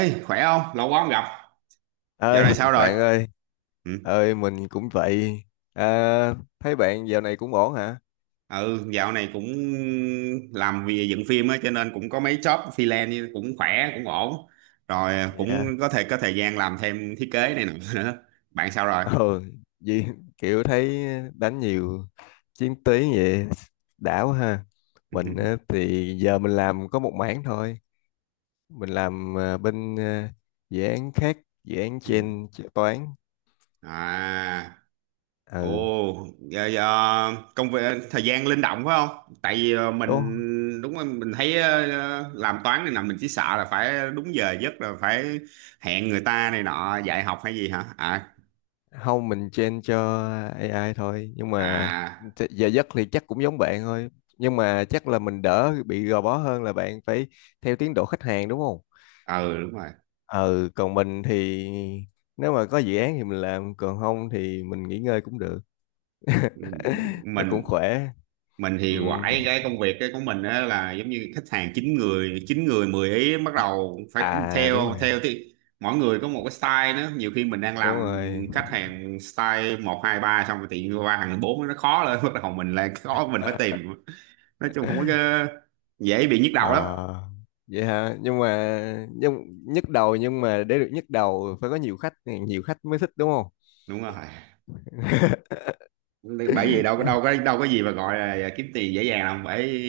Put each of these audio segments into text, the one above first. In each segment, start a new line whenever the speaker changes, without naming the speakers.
Ê, khỏe không? Lâu quá không gặp. Dạo
Ơi.
này sao rồi?
Bạn ơi.
Ừ,
Ơi mình cũng vậy. À, thấy bạn giờ này cũng ổn hả?
ừ dạo này cũng làm việc dựng phim á cho nên cũng có mấy job freelance cũng khỏe, cũng ổn. Rồi à, cũng
Dạ.
có thể có thời gian làm thêm thiết kế này nọ nữa. Bạn sao rồi?
Ừ, vì kiểu thấy đánh nhiều chiến tuyến vậy, đã quá ha. Mình á, thì giờ mình làm có một mảng thôi. Mình làm à, bên à, dự án khác, dự án
Ừ.
trên toán.
À,
Ừ.
ồ, giờ công việc thời gian linh động phải không? Tại vì
Đúng.
mình đúng rồi, mình thấy làm toán này nọ mình chỉ sợ là phải đúng giờ giấc là phải hẹn người ta này nọ dạy học hay gì hả? À,
Không, mình train cho AI thôi, nhưng mà
à
giờ giấc thì chắc cũng giống bạn thôi, nhưng mà chắc là mình đỡ bị gò bó hơn là bạn phải theo tiến độ khách hàng, đúng không?
ừ đúng rồi,
Ừ, còn mình thì nếu mà có dự án thì mình làm, còn không thì mình nghỉ ngơi cũng được. Nó cũng
mình
khỏe.
mình
Ừ.
thì quải cái công việc cái của mình á là giống như khách hàng chín người mười ý, bắt đầu phải
À, đúng
theo
rồi.
theo thì mỗi người có một cái style nữa, nhiều khi mình đang
Đúng
làm
rồi.
khách hàng style một hai ba, xong rồi tự nhiên qua hàng bốn nó khó lên, bắt đầu mình lại khó, mình phải tìm, nói chung không có cái- dễ bị nhức đầu lắm.
Ờ, vậy hả? Nhưng mà nhức đầu, nhưng mà để được nhức đầu phải có nhiều khách, nhiều khách mới thích, đúng không?
Đúng rồi, bởi vì đâu có
Nhưng...
đâu có đâu có gì mà gọi là kiếm tiền dễ dàng đâu, phải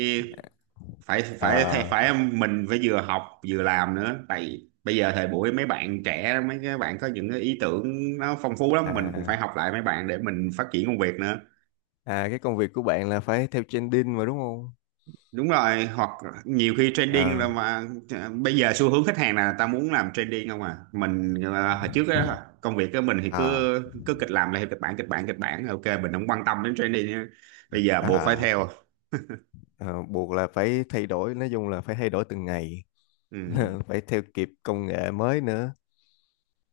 phải phải phải
Ờ.
phải mình phải vừa học vừa làm nữa, tại bây giờ thời buổi mấy bạn trẻ mấy cái bạn có những cái ý tưởng nó phong phú lắm, mình cũng phải
À.
học lại mấy bạn để mình phát triển công việc nữa.
À, cái công việc của bạn là phải theo trending mà, đúng không?
Đúng rồi, hoặc nhiều khi trending là
Ờ.
mà bây giờ xu hướng khách hàng là ta muốn làm trending không à, mình à, hồi trước á, công việc của mình thì
À.
cứ cứ kịch làm là theo kịch bản kịch bản kịch bản, ok mình không quan tâm đến trending á. Bây giờ buộc phải
à
theo.
ờ, Buộc là phải thay đổi, nói chung là phải thay đổi từng ngày. Phải theo kịp công nghệ mới nữa.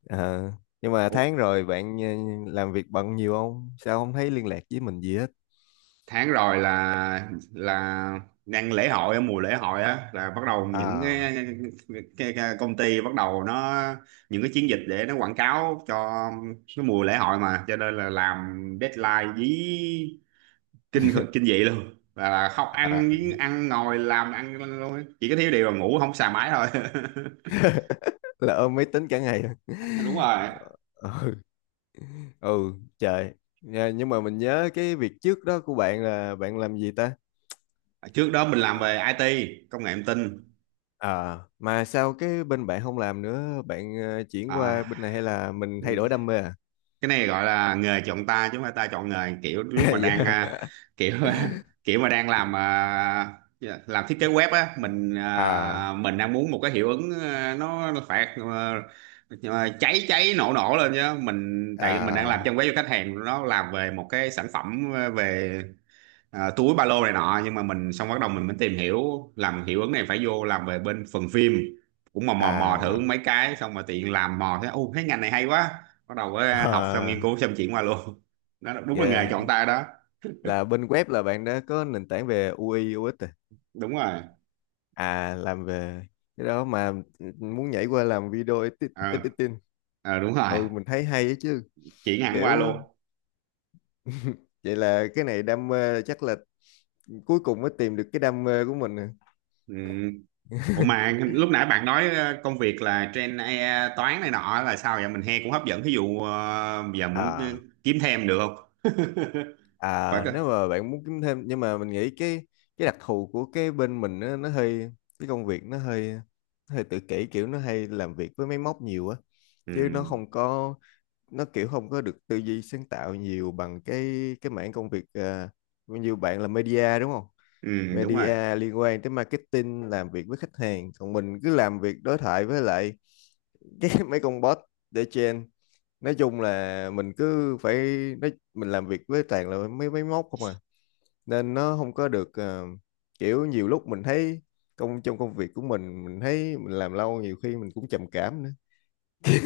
Ờ, nhưng mà tháng
Ừ.
rồi bạn làm việc bận nhiều không? Sao không thấy liên lạc với mình gì hết?
Tháng rồi là đang lễ hội, ở mùa lễ hội á là bắt đầu những
À.
cái công ty bắt đầu nó những cái chiến dịch để nó quảng cáo cho cái mùa lễ hội mà, cho nên là làm deadline dí kinh khủng- kinh dị luôn, là không
À,
ăn ăn ngồi làm ăn luôn á. Chỉ có thiếu điều là ngủ không xài máy thôi.
là ôm máy tính cả ngày.
Đúng rồi,
Ừ. Ừ, trời. Dạ, nhưng mà mình nhớ cái việc trước đó của bạn là bạn làm gì ta?
trước đó mình làm
Ờ.
về IT, công nghệ thông tin.
À, mà sao cái bên bạn không làm nữa, bạn chuyển qua
à,
bên này hay là mình thay đổi đam mê à?
cái này gọi là nghề chọn ta chứ không phải ta chọn nghề, kiểu lúc mà
Dạ.
đang kiểu kiểu mà đang làm dạ, làm thiết kế web á, mình
À.
à, mình đang muốn một cái hiệu ứng nó phải cháy cháy nổ nổ lên chứ, mình tại vì mình đang làm
À.
trang web cho khách hàng nó làm về một cái sản phẩm về túi ba lô này nọ, nhưng mà mình xong bắt đầu mình mới tìm hiểu làm hiệu ứng này phải vô làm về bên phần phim, cũng mò mò
À,
mò thử
là.
mấy cái, xong mà tiện làm mò thấy ô cái ngành này hay quá, bắt đầu học xong nghiên
À.
cứu xong chuyển qua luôn đó là- đúng là
Dạ.
nghề chọn tay đó.
Là bên web là bạn đã có nền tảng về UI, UX rồi. À.
Đúng rồi.
À, làm về cái đó mà. Ừ, muốn nhảy qua làm video
ờ
editing.
Đúng rồi,
Hồi mình thấy hay ấy chứ,
chuyển hẳn qua
kiểu...
luôn.
vậy là cái này đam mê, chắc là cuối cùng mới tìm được cái đam mê của mình.
Ừ. Ủa mà lúc nãy bạn nói công việc là trên AI toán này nọ là sao vậy, mình nghe cũng hấp dẫn, thí dụ giờ muốn
À.
kiếm thêm được không? Phải
À,
cơ.
nếu mà bạn muốn kiếm thêm, nhưng mà mình nghĩ cái đặc thù của cái bên mình, nó hơi... cái công việc nó hơi, nó hơi tự kỷ, kiểu nó hay làm việc với máy móc nhiều á, chứ nó
Ừ.
không có, nó kiểu không có được tư duy sáng tạo nhiều bằng cái mảng công việc à, nhiều bạn là media, đúng không?
Ừ đúng rồi.
Media liên quan tới marketing, làm việc với khách hàng, còn mình cứ làm việc đối thoại với lại cái mấy con bot để trên. Nói chung là mình cứ phải nói, mình làm việc với toàn là mấy máy móc không à, nên nó không có được kiểu... Nhiều lúc mình thấy trong công việc của mình thấy mình làm lâu nhiều khi mình cũng trầm cảm nữa.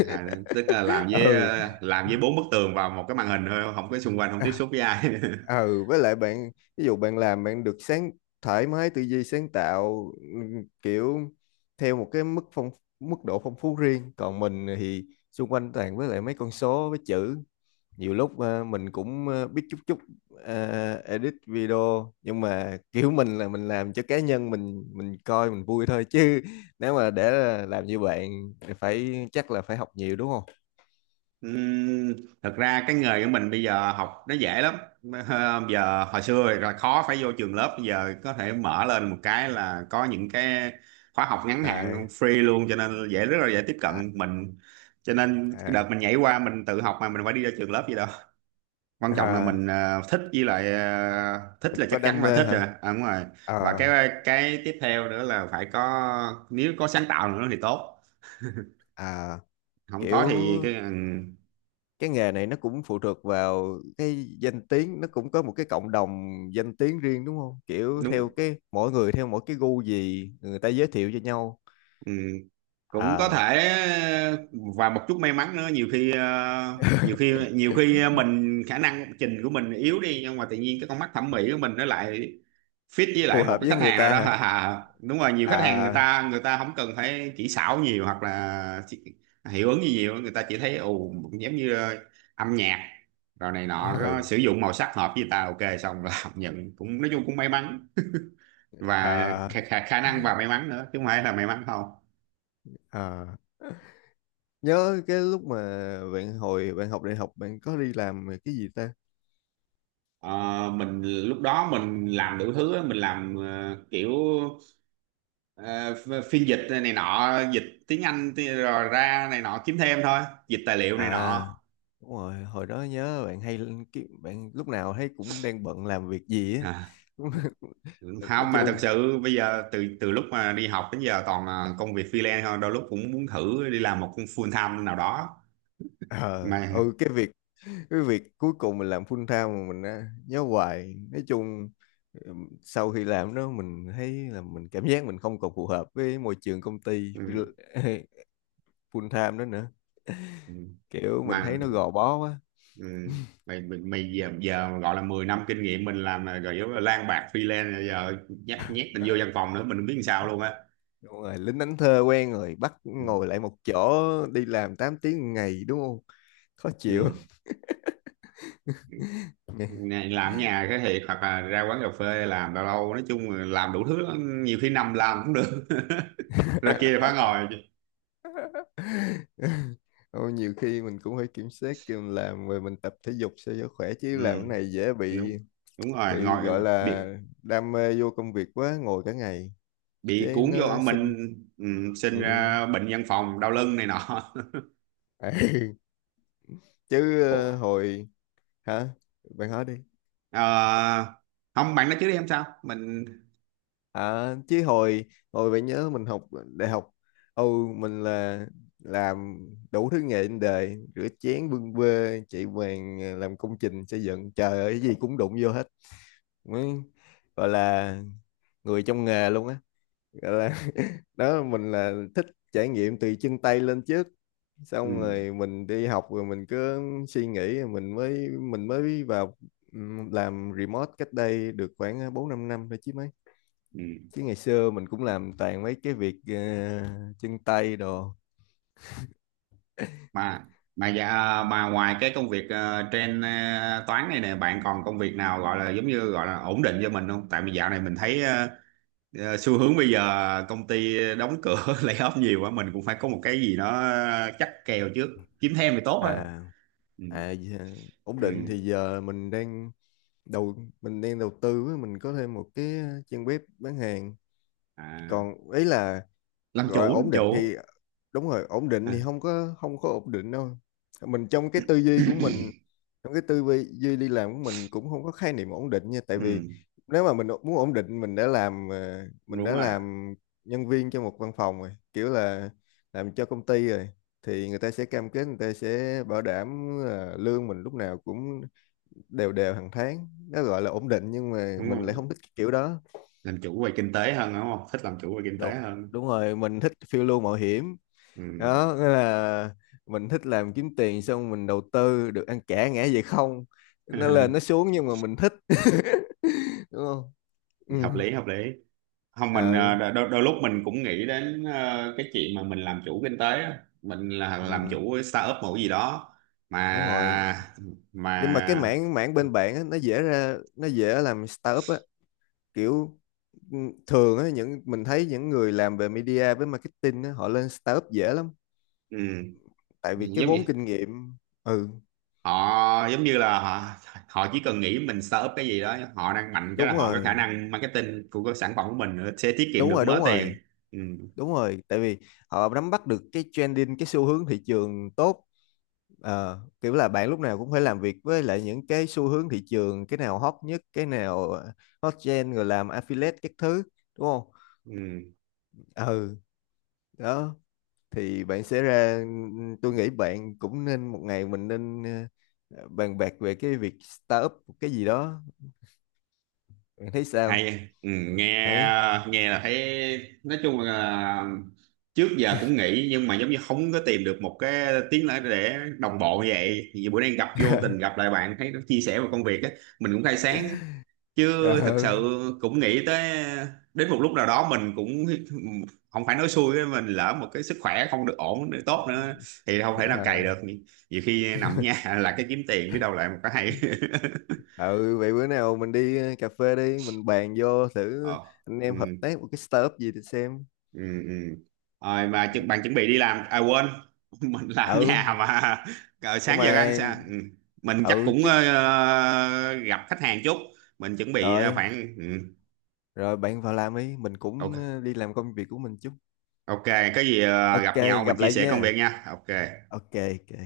À, tức là làm với
Ừ.
làm với bốn bức tường vào một cái màn hình thôi, không có xung quanh, không tiếp
À.
xúc với ai.
Ừ, với lại bạn, ví dụ bạn làm bạn được sáng thoải mái tư duy sáng tạo, kiểu theo một cái mức độ phong phú riêng, còn mình thì xung quanh toàn với lại mấy con số với chữ. Nhiều lúc mình cũng biết chút chút edit video, nhưng mà kiểu mình là mình làm cho cá nhân mình coi mình vui thôi chứ, nếu mà để là làm như bạn thì phải, chắc là phải học nhiều, đúng không?
Ừm, thật ra cái nghề của mình bây giờ học nó dễ lắm. Ờ, giờ hồi xưa là khó phải vô trường lớp, bây giờ có thể mở lên một cái là có những cái khóa học ngắn
À.
hạn free luôn, cho nên dễ, rất là dễ tiếp
À.
cận mình, cho nên cái
À.
đợt mình nhảy qua mình tự học mà, mình phải đi ra trường lớp gì đâu. Quan trọng là
À,
mình thích, với lại thích
mình
là
có
chắc chắn
đam
phải
mê
thích rồi,
hả?
à, đúng rồi.
À.
Và cái tiếp theo nữa là phải có, nếu có sáng tạo nữa thì tốt,
À,
không có
kiểu
thì cái ừ,
cái nghề này nó cũng phụ thuộc vào cái danh tiếng, nó cũng có một cái cộng đồng danh tiếng riêng, đúng không? Kiểu theo
đúng.
cái mỗi người, theo mỗi cái gu gì, người ta giới thiệu cho nhau.
Ừ, cũng có
À,
thể. Và một chút may mắn nữa, nhiều khi nhiều khi mình khả năng trình của mình yếu đi, nhưng mà tự nhiên cái con mắt thẩm mỹ của mình nó lại fit với
phù
lại một
hợp
cái
với
khách
người
hàng nào
ta
đó.
hả?
À, đúng rồi, nhiều khách hàng
À.
người ta không cần phải kỹ xảo nhiều, hoặc là chỉ- hiệu ứng gì nhiều, người ta chỉ thấy ồ giống như âm nhạc rồi này nọ, có
Ừ.
sử dụng màu sắc hợp với người ta ok xong là học nhận cũng, nói chung cũng may mắn và khả,
À.
khả, khả năng và may mắn nữa chứ không phải là may mắn không.
À, nhớ cái lúc mà bạn, hồi bạn học đại học bạn có đi làm cái gì ta?
Ờ, mình lúc đó mình làm đủ thứ á, mình làm kiểu phiên dịch này nọ, dịch tiếng Anh, rồi ra này nọ kiếm thêm thôi, dịch tài liệu này nọ.
À, đúng rồi, hồi đó nhớ bạn hay lên bạn lúc nào thấy cũng đang bận làm việc gì á. Nói
Không mà thật
chung...
sự bây giờ từ từ lúc mà đi học đến giờ toàn là công việc freelance thôi, đôi lúc cũng muốn thử đi làm một công full time nào đó
ờ
mà
ừ, cái việc, cái việc cuối cùng mình làm full time mà mình á, nhớ hoài. Nói chung sau khi làm đó mình thấy là mình cảm giác mình không còn phù hợp với môi trường công ty
ừ,
full time đó nữa,
ừ,
kiểu mình
mà
thấy nó gò bó quá.
ừ, mày mày, mày giờ gọi là 10 năm kinh nghiệm mình làm là rồi yếu là lang bạc freelance rồi, giờ nhét nhét mình vô văn phòng nữa mình không biết làm sao luôn á.
Đúng rồi, lính đánh thuê quen rồi bắt ngồi lại một chỗ đi làm 8 tiếng một ngày, đúng không? Khó chịu.
Ừ. Này, làm ở nhà cái thiệt, hoặc là ra quán cà phê làm lâu lâu, nói chung là làm đủ thứ lắm. Nhiều khi nằm làm cũng được. Rồi kia phải ngồi.
Ôi, nhiều khi mình cũng phải kiểm soát, khi mình làm rồi mình tập thể dục sao cho khỏe,
Ừ.
chứ làm cái này dễ
đúng
bị
đúng rồi
bị gọi
ngồi
là
bị
đam mê vô công việc quá, ngồi cả ngày
bị
cái
cuốn vô ở
nó sinh.
mình, ừ,
Ừ.
sinh ra bệnh văn phòng đau lưng này nọ.
Chứ
Ủa?
hồi... hả? Bạn hỏi đi.
Ờ, không bạn nói trước đi em sao mình.
À, chứ hồi, bạn nhớ mình học đại học, ừ, mình là làm đủ thứ nghề trên đời: rửa chén, bưng bê, chạy vàng, làm công trình xây dựng, trời ơi cái gì cũng đụng vô hết, mới gọi là người trong nghề luôn á, gọi là đó. Mình là thích trải nghiệm từ chân tay lên trước,
Ừ,
xong rồi mình đi học rồi mình cứ suy nghĩ, rồi mình mới vào. Ừ, làm remote cách đây được khoảng 4-5 năm thôi chứ mấy,
ừ.
chứ ngày xưa mình cũng làm toàn mấy cái việc chân tay đồ.
mà mà dạ, mà ngoài cái công việc trên toán này nè, bạn còn công việc nào gọi là giống như gọi là ổn định cho mình không, tại vì dạo này mình thấy xu hướng bây giờ công ty đóng cửa lay off nhiều quá, mình cũng phải có một cái gì nó chắc kèo trước, kiếm thêm thì tốt thôi.
À.
Ừ.
à giờ- Ổn định
Ừ.
thì giờ mình đang đầu đầu tư á, mình có thêm một cái trang web bán hàng.
À,
Còn ấy là,
làm
gọi
chủ, làm
ổn định
chủ
thì, đúng rồi, ổn định
à.
thì không có, không có ổn định đâu. Mình trong cái tư duy của mình, trong cái tư duy duy đi làm của mình cũng không có khái niệm ổn định nha, tại vì
Ừ.
nếu mà mình muốn ổn định, mình đã làm ờ, mình
Đúng
đã
rồi,
làm nhân viên cho một văn phòng rồi, kiểu là làm cho công ty rồi, thì người ta sẽ cam kết, người ta sẽ bảo đảm là lương mình lúc nào cũng đều đều hàng tháng, nó gọi là ổn định, nhưng mà
đúng
mình lại
rồi,
không thích cái kiểu đó.
làm chủ về kinh tế hơn đúng không, thích làm chủ về kinh tế
Đúng.
hơn.
Đúng rồi, mình thích phiêu lưu mạo hiểm.
Ừ.
Đó, nghĩa là mình thích làm kiếm tiền xong mình đầu tư, được ăn cả ngã về không, nó lên nó xuống nhưng mà mình thích. Đúng không? Ừ.
Hợp lý, hợp lý. Không mình
ờ
đôi lúc mình cũng nghĩ đến cái chuyện mà mình làm chủ kinh tế á, mình là làm
ừ.
chủ cái startup một cái gì đó.
Đúng rồi,
mà
nhưng mà cái
mà
mảng mảng bên bạn á, nó dễ làm startup á, kiểu... Ừ, thường á, mình thấy những người làm về media với marketing á, họ lên startup dễ lắm,
ừ,
tại vì cái
giống như
vốn kinh nghiệm. Ừ.
họ giống như là họ họ chỉ cần nghĩ mình startup cái gì đó, họ đang mạnh cái là
Đúng
họ có khả
rồi.
năng marketing của cái sản phẩm của mình nữa, sẽ tiết kiệm
Đúng
được
rồi.
mớ
Đúng
tiền.
rồi.
Ừ,
Đúng rồi, tại vì họ nắm bắt được cái trending, cái xu hướng thị trường tốt. Ờ, kiểu là bạn lúc nào cũng phải làm việc với lại những cái xu hướng thị trường, cái nào hot nhất, cái nào hot trend rồi làm affiliate các thứ, đúng không?
ừ.
Ừ. Đó, thì bạn sẽ ra, tôi nghĩ bạn cũng nên, một ngày mình nên bàn bạc về cái việc startup cái gì đó, bạn thấy sao?
Hay ừ, nghe
Đấy.
nghe là thấy, nói chung là trước giờ cũng nghĩ, nhưng mà giống như không có tìm được một cái tiếng nói để đồng bộ, như vậy thì bữa nay gặp vô tình gặp lại bạn thấy nó chia sẻ về công việc á, mình cũng khai sáng, chứ thật
Ờ.
sự cũng nghĩ tới đến một lúc nào đó mình cũng, không phải nói xui với mình, lỡ một cái sức khỏe không được ổn được tốt nữa thì không thể nào cày
Ờ.
được, nhiều khi nằm ở nhà là cái kiếm tiền biết đâu lại một cái hay.
Ừ, vậy bữa nào mình đi cà phê đi, mình bàn vô thử,
Ờ.
anh
Ừ.
em hợp tác một cái startup gì thì xem.
Ừ. Ừ. Rồi mà bạn chuẩn bị đi làm à, quên. Mình làm ở
Ừ,
nhà mà. Ờ,
nhưng
sáng giờ ăn
mà...
sao ừ. Mình chắc
ừ
cũng
chút.
gặp khách hàng chút, mình chuẩn bị
Rồi.
khoảng ừ.
Rồi, bạn vào làm đi, mình cũng
Ok,
đi làm công việc của mình chút.
ok, có gì
Ok.
gặp nhau mình
Gặp
chia
lại
sẻ công
nha.
việc nha. Ok.
Ok. Ok.